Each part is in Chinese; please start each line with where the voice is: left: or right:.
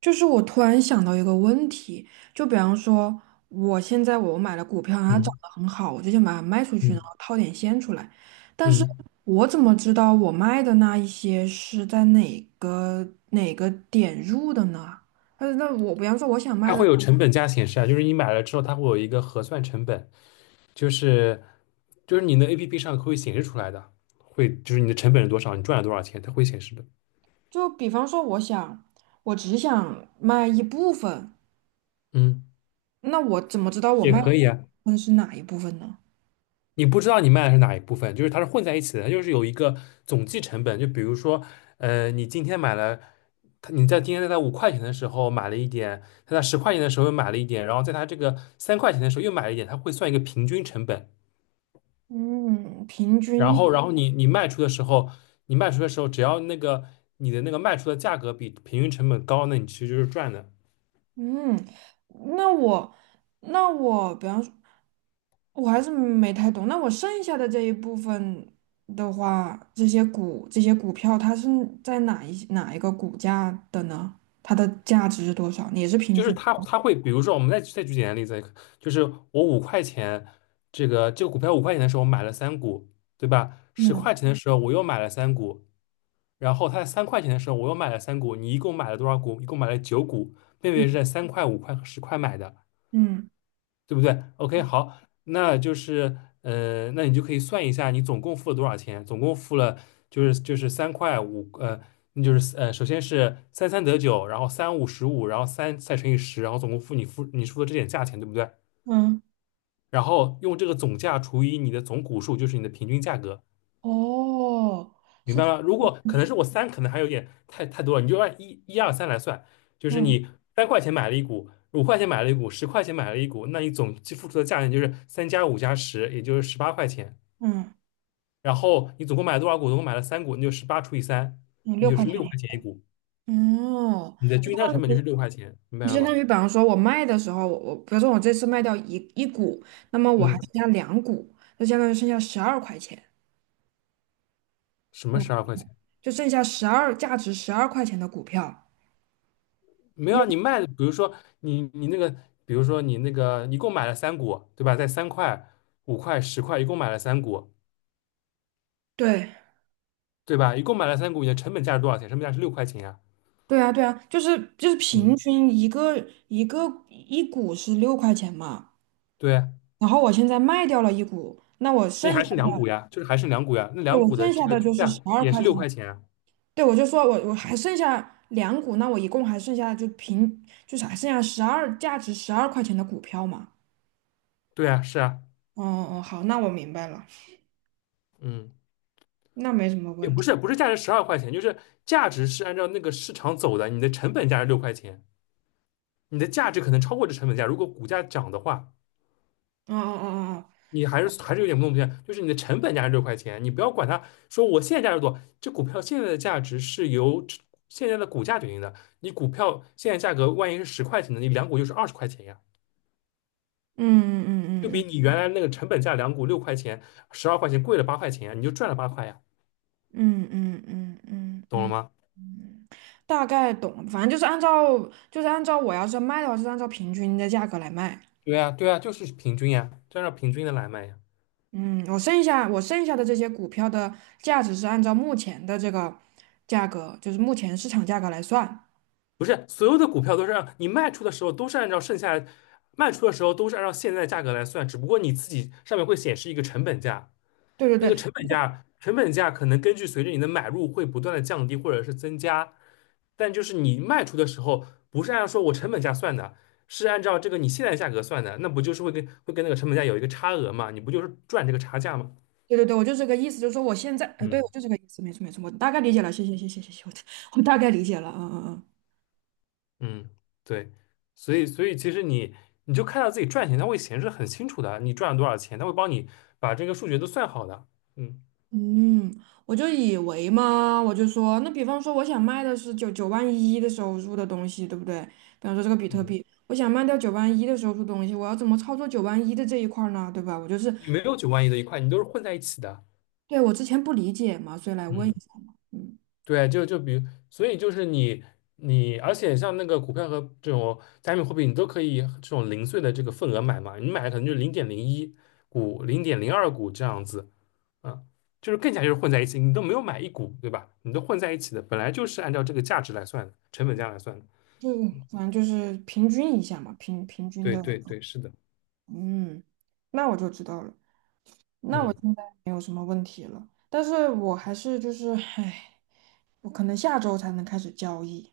right: 就是我突然想到一个问题，就比方说，我现在买了股票，它涨
left: 嗯
right: 得很好，我就想把它卖出去，然后
left: 嗯
right: 套点现出来。但是
left: 嗯，
right: 我怎么知道我卖的那一些是在哪个点入的呢？那我比方说我想卖
left: 它
right: 的，
left: 会有成本价显示啊，就是你买了之后，它会有一个核算成本，就是就是你的 APP 上会显示出来的，会就是你的成本是多少，你赚了多少钱，它会显示的。
right: 就比方说我想，我只想卖一部分，
left: 嗯，
right: 那我怎么知道我
left: 也
right: 卖的
left: 可
right: 那
left: 以
right: 部
left: 啊，
right: 分是哪一部分呢？
left: 你不知道你卖的是哪一部分，就是它是混在一起的，它就是有一个总计成本。就比如说，你今天买了，它你在今天在它五块钱的时候买了一点，它在十块钱的时候又买了一点，然后在它这个三块钱的时候又买了一点，它会算一个平均成本。
right: 嗯，平
left: 然
right: 均。
left: 后，然后你卖出的时候，你卖出的时候，只要那个你的那个卖出的价格比平均成本高，那你其实就是赚的。
right: 嗯，那我，那我，比方说，我还是没太懂。那我剩下的这一部分的话，这些股票，它是在哪一个股价的呢？它的价值是多少？也是平
left: 就是
right: 均。
left: 它会，比如说我们再举简单例子，就是我五块钱这个股票五块钱的时候我买了三股，对吧？十
right: 嗯
left: 块钱的时候我又买了三股，然后它在三块钱的时候我又买了三股，你一共买了多少股？一共买了九股，妹妹
right: 嗯
left: 是在三块、五块和十块买的。
right: 嗯
left: 对不对？OK，好，那就是那你就可以算一下你总共付了多少钱，总共付了就是就是三块五那就是首先是三三得九，然后三五十五，然后三再乘以十，然后总共付你付你付的这点价钱，对不对？
right: 嗯，
left: 然后用这个总价除以你的总股数，就是你的平均价格，
right: 哦，
left: 明
right: 是
left: 白
right: 这
left: 吗？如
right: 样
left: 果可能是
right: 平
left: 我三，可能还有点太多了，你就按一、一二三来算，就是
right: 嗯
left: 你三块钱买了一股，五块钱买了一股，十块钱买了一股，那你总计付出的价钱就是三加五加十，也就是十八块钱。
right: 嗯
left: 然后你总共买了多少股？总共买了三股，你就十八除以三，
right: 嗯，
left: 你
right: 六
left: 就
right: 块
left: 是
right: 钱
left: 六
right: 一
left: 块钱
right: 个。
left: 一股，
right: 哦，
left: 你的均摊成本就是六块钱，明白
right: 就
left: 了
right: 相
left: 吗？
right: 当于，比方说，我卖的时候，我比如说我这次卖掉一股，那么我还
left: 嗯，
right: 剩下两股，就相当于剩下十二块钱，
left: 什么
right: 嗯
left: 十二块钱？
right: 就剩下价值十二块钱的股票。
left: 没
right: 因
left: 有啊，
right: 为
left: 你卖的，比如说你那个，比如说你那个一共买了三股，对吧？在三块、五块、十块，一共买了三股。
right: 对
left: 对吧？一共买了三股，你的成本价是多少钱？成本价是六块钱呀。
right: 对啊对啊，就是平
left: 嗯，
right: 均一个一股是六块钱嘛，
left: 对啊，
right: 然后我现在卖掉了一股，那我
left: 那
right: 剩
left: 还
right: 下
left: 是两
right: 的
left: 股呀，就是还剩两股呀。那
right: 对
left: 两
right: 我
left: 股的
right: 剩
left: 这
right: 下
left: 个
right: 的就
left: 均
right: 是
left: 价
right: 十二
left: 也
right: 块
left: 是六
right: 钱了。
left: 块钱啊。
right: 对，我就说我还剩下两股，那我一共还剩下就是还剩下价值十二块钱的股票嘛。
left: 对啊，是啊，
right: 哦哦，哦，好，那我明白了，
left: 嗯，
right: 那没什么
left: 也
right: 问
left: 不
right: 题。
left: 是，不是价值十二块钱，就是价值是按照那个市场走的，你的成本价是六块钱，你的价值可能超过这成本价。如果股价涨的话，
right: 哦哦哦哦，哦
left: 你还是有点弄不清，就是你的成本价是六块钱，你不要管它，说我现在价值多少，这股票现在的价值是由这现在的股价决定的。你股票现在价格万一是十块钱的，你两股就是二十块钱呀。
right: 嗯嗯
left: 就比
right: 嗯
left: 你
right: 嗯
left: 原来那个成本价两股六块钱、十二块钱贵了八块钱呀，你就赚了八块呀，
right: 嗯嗯嗯嗯
left: 懂了吗？
right: 嗯，大概懂，反正就是按照按照我要是卖的话，是按照平均的价格来卖。
left: 对呀，对呀，就是平均呀，就按照平均的来卖呀。
right: 嗯，我剩下的这些股票的价值是按照目前的这个价格，就是目前市场价格来算。
left: 不是所有的股票都是按你卖出的时候都是按照剩下卖出的时候都是按照现在价格来算，只不过你自己上面会显示一个成本价。
right: 对
left: 那
right: 对
left: 个
right: 对
left: 成本价，成本价可能根据随着你的买入会不断的降低或者是增加，但就是你卖出的时候不是按照说我成本价算的，是按照这个你现在价格算的，那不就是会跟那个成本价有一个差额嘛？你不就是赚这个差价吗？
right: 对对对，我就这个意思，就是说我现在，对，
left: 嗯
right: 我就这个意思，没错没错，我大概理解了，谢谢谢谢谢谢，我 我大概理解了，嗯嗯嗯。
left: 嗯，对，所以其实你你就看到自己赚钱，它会显示很清楚的，你赚了多少钱，它会帮你把这个数学都算好的。嗯
right: 嗯，我就以为嘛，我就说，那比方说我想卖的是九万一的时候入的东西，对不对？比方说这个比特
left: 嗯，
right: 币，我想卖掉九万一的时候入东西，我要怎么操作九万一的这一块儿呢？对吧？我就是，
left: 你没有9.1万的一块，你都是混在一起的。
right: 对，我之前不理解嘛，所以来问一
left: 嗯。
right: 下嘛。嗯，
left: 对，就就比如，所以就是你，而且像那个股票和这种加密货币，你都可以这种零碎的这个份额买嘛，你买的可能就零点零一股、零点零二股这样子，啊，就是更加就是混在一起，你都没有买一股，对吧？你都混在一起的，本来就是按照这个价值来算的，成本价来算的。
right: 就反正就是平均一下嘛，平均
left: 对
right: 的。
left: 对对，是的，
right: 嗯，那我就知道了。那我
left: 嗯。
right: 现在，但是我还是就是，唉，我可能下周才能开始交易。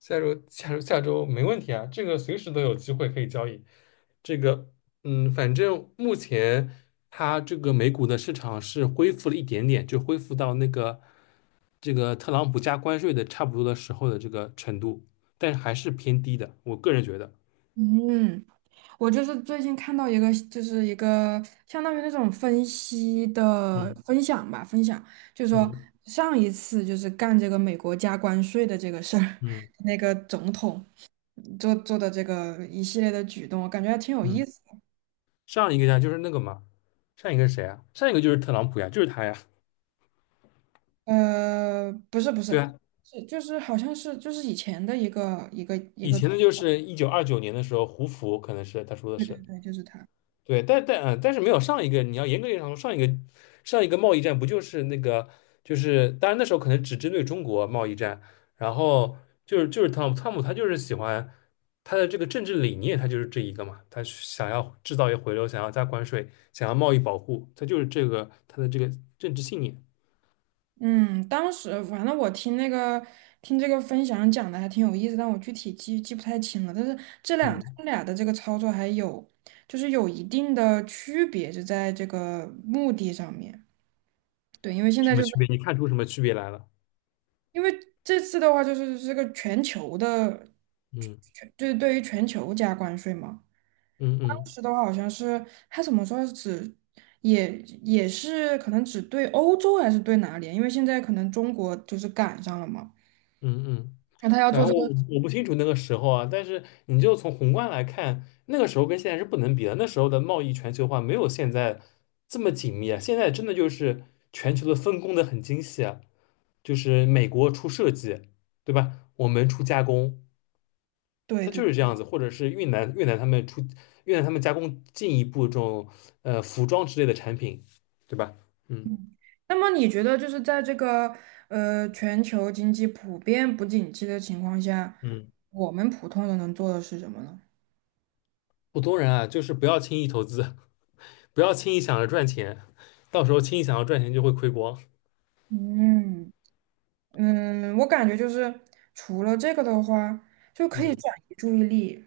left: 下周下周下周没问题啊，这个随时都有机会可以交易。这个嗯，反正目前它这个美股的市场是恢复了一点点，就恢复到那个这个特朗普加关税的差不多的时候的这个程度，但是还是偏低的，我个人觉得。
right: 嗯。我就是最近看到一个，就是一个相当于那种分析的
left: 嗯
right: 分享吧，就是说
left: 嗯
right: 上一次就是干这个美国加关税的这个事儿，
left: 嗯
right: 那个总统做的这个一系列的举动，我感觉还挺有意
left: 嗯，
right: 思的
left: 上一个呀就是那个嘛，上一个是谁啊？上一个就是特朗普呀，就是他呀。
right: 不是不是，
left: 对啊，
right: 是就是好像是就是以前的一
left: 以
right: 个总，
left: 前的就是1929年的时候，胡佛可能是他说的
right: 对对
left: 是。
right: 对，就是他。
left: 对，但是没有上一个，你要严格意义上说，上一个贸易战不就是那个，就是当然那时候可能只针对中国贸易战，然后就是就是汤姆他就是喜欢他的这个政治理念，他就是这一个嘛，他是想要制造业回流，想要加关税，想要贸易保护，他就是这个他的这个政治信念。
right: 嗯，当时反正我听那个听这个分享讲的还挺有意思，但我具体记不太清了。但是这两他
left: 嗯，
right: 们俩的这个操作还有就是有一定的区别，就在这个目的上面。对，因为现
left: 什
right: 在
left: 么
right: 就是
left: 区别？你看出什么区别来了？
right: 因为这次的话就是这个全球的，
left: 嗯
right: 就是对于全球加关税嘛。
left: 嗯
right: 当
left: 嗯
right: 时的话好像是他怎么说也也是可能只对欧洲还是对哪里啊？因为现在可能中国就是赶上了嘛。
left: 嗯嗯。
right: 那他要
left: 反
right: 做
left: 正
right: 这
left: 我
right: 个。
left: 我不清楚那个时候啊，但是你就从宏观来看，那个时候跟现在是不能比的。那时候的贸易全球化没有现在这么紧密啊，现在真的就是全球的分工的很精细啊，就是美国出设计，对吧？我们出加工，
right: 对
left: 它就
right: 对。
left: 是这样子，或者是越南他们出越南他们加工进一步这种服装之类的产品，对吧？嗯，
right: 那么你觉得就是在这个全球经济普遍不景气的情况下，
left: 嗯，
right: 我们普通人能做的是什么呢？
left: 普通人啊，就是不要轻易投资，不要轻易想着赚钱，到时候轻易想要赚钱就会亏光。
right: 嗯嗯，我感觉就是除了这个的话，就可以
left: 嗯
right: 转移注意力，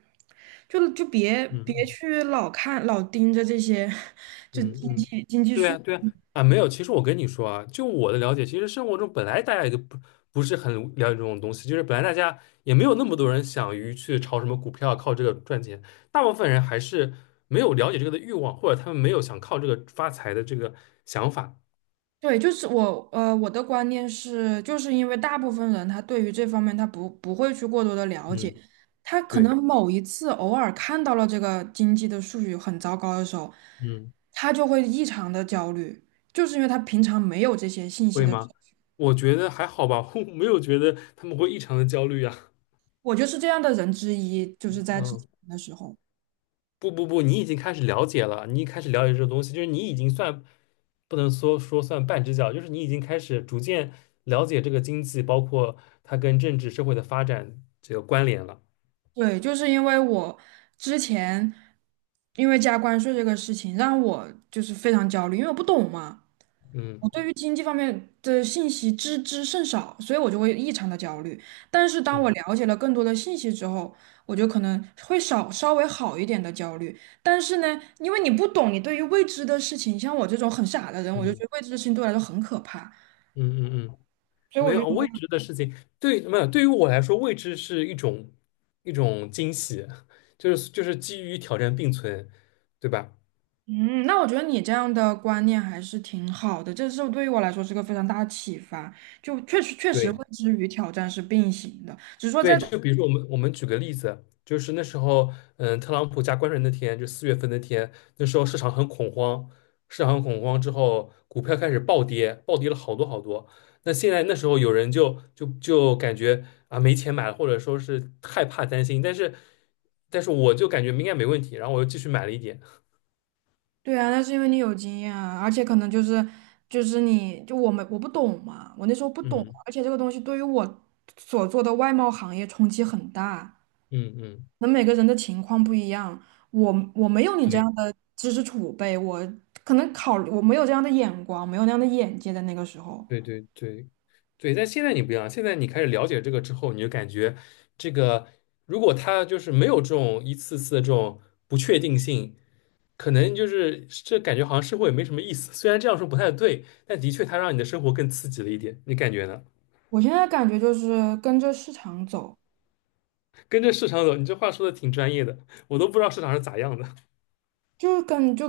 right: 就别
left: 嗯
right: 去老盯着这些
left: 嗯嗯，嗯对呀对呀啊，没有。其实我跟你说啊，就我的了解，其实生活中本来大家也都不不是很了解这种东西，就是本来大家也没有那么多人想于去炒什么股票靠这个赚钱，大部分人还是没有了解这个的欲望，或者他们没有想靠这个发财的这个想法。
right: 对，就是我，我的观念是，就是因为大部分人他对于这方面他不会去过多的了解，
left: 嗯，
right: 他可
left: 对，
right: 能某一次偶尔看到了这个经济的数据很糟糕的时候，
left: 嗯，
right: 他就会异常的焦虑，就是因为他平常没有这些信息
left: 会
right: 的时
left: 吗？
right: 候。
left: 我觉得还好吧，我没有觉得他们会异常的焦虑啊。
right: 我就是这样的人之一，就是在之
left: 嗯。
right: 前的时候，
left: 不不不，你已经开始了解了，你开始了解这个东西，就是你已经算不能说算半只脚，就是你已经开始逐渐了解这个经济，包括它跟政治社会的发展这个关联了。
right: 对，就是因为我之前因为加关税这个事情让我就是非常焦虑，因为我不懂嘛。我
left: 嗯
right: 对于经济方面的信息知之甚少，所以我就会异常的焦虑。但是当我
left: 嗯
right: 了解了更多的信息之后，我就可能会稍微好一点的焦虑。但是呢，因为你不懂，你对于未知的事情，像我这种很傻的人，我就觉得
left: 嗯
right: 未知的事情对我来说很可怕。
left: 嗯嗯嗯，
right: 所以
left: 没
right: 我就
left: 有
right: 觉
left: 未
right: 得，
left: 知的事情，对，没有，对于我来说，未知是一种一种惊喜，就是就是基于挑战并存，对吧？
right: 嗯，那我觉得你这样的观念还是挺好的，这是对于我来说是个非常大的启发。就确实确实，
left: 对，
right: 未知与挑战是并行的，只是说在
left: 对，就比如说我们举个例子，就是那时候，嗯，特朗普加关税那天，就四月份那天，那时候市场很恐慌，市场很恐慌之后，股票开始暴跌，暴跌了好多好多。那现在那时候有人就感觉啊没钱买了，或者说是害怕担心，但是但是我就感觉应该没问题，然后我又继续买了一点，
right: 对啊，那是因为你有经验啊，而且可能就是就是你就我们我不懂嘛，我那时候不懂，
left: 嗯
right: 而且这个东西对于我所做的外贸行业冲击很大。
left: 嗯嗯，
right: 那每个人的情况不一样，我没有你这
left: 对。
right: 样的知识储备，我可能考我没有这样的眼光，没有那样的眼界在那个时候。
left: 对对对对，但现在你不一样，现在你开始了解这个之后，你就感觉这个如果他就是没有这种一次次的这种不确定性，可能就是这感觉好像生活也没什么意思。虽然这样说不太对，但的确它让你的生活更刺激了一点，你感觉呢？
right: 我现在感觉就是跟着市场走。
left: 跟着市场走，你这话说的挺专业的，我都不知道市场是咋样的。
right: 就跟就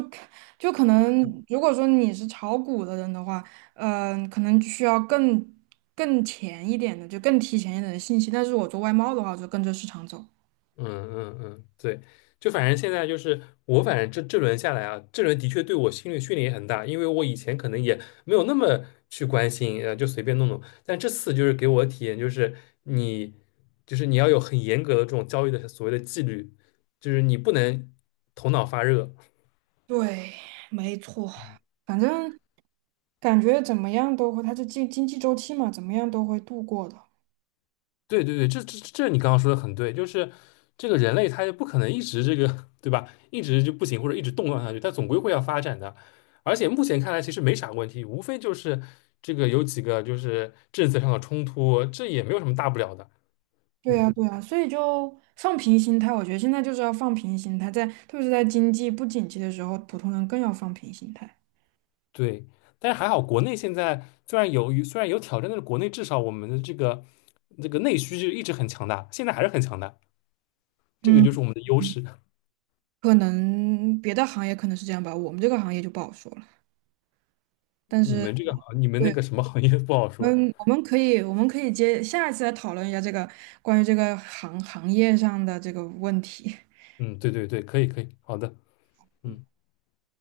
right: 就可能，如果说你是炒股的人的话，可能需要更前一点的，就更提前一点的信息。但是我做外贸的话，我就跟着市场走。
left: 嗯嗯嗯，对，就反正现在就是我，反正这轮下来啊，这轮的确对我心理训练也很大，因为我以前可能也没有那么去关心，就随便弄弄。但这次就是给我的体验就是你，就是你要有很严格的这种交易的所谓的纪律，就是你不能头脑发热。
right: 对，没错，反正感觉怎么样都会，它是经济周期嘛，怎么样都会度过的。
left: 对对对，这你刚刚说的很对，就是这个人类他就不可能一直这个，对吧？一直就不行或者一直动荡下去，他总归会要发展的。而且目前看来其实没啥问题，无非就是这个有几个就是政策上的冲突，这也没有什么大不了的。
right: 对呀，
left: 嗯，
right: 对呀，所以就放平心态，我觉得现在就是要放平心态，特别是在经济不景气的时候，普通人更要放平心态。
left: 对。但是还好，国内现在虽然有挑战，但是国内至少我们的这个内需就一直很强大，现在还是很强大，这个就
right: 嗯。
left: 是我们的优势。
right: 可能别的行业可能是这样吧，我们这个行业就不好说了。但
left: 你
right: 是，
left: 们这个行你们那
right: 对，
left: 个什么行业不好说。
right: 我们可以，我们可以接下一次来讨论一下这个关于这个行业上的这个问题。
left: 嗯，对对对，可以可以，好的。嗯。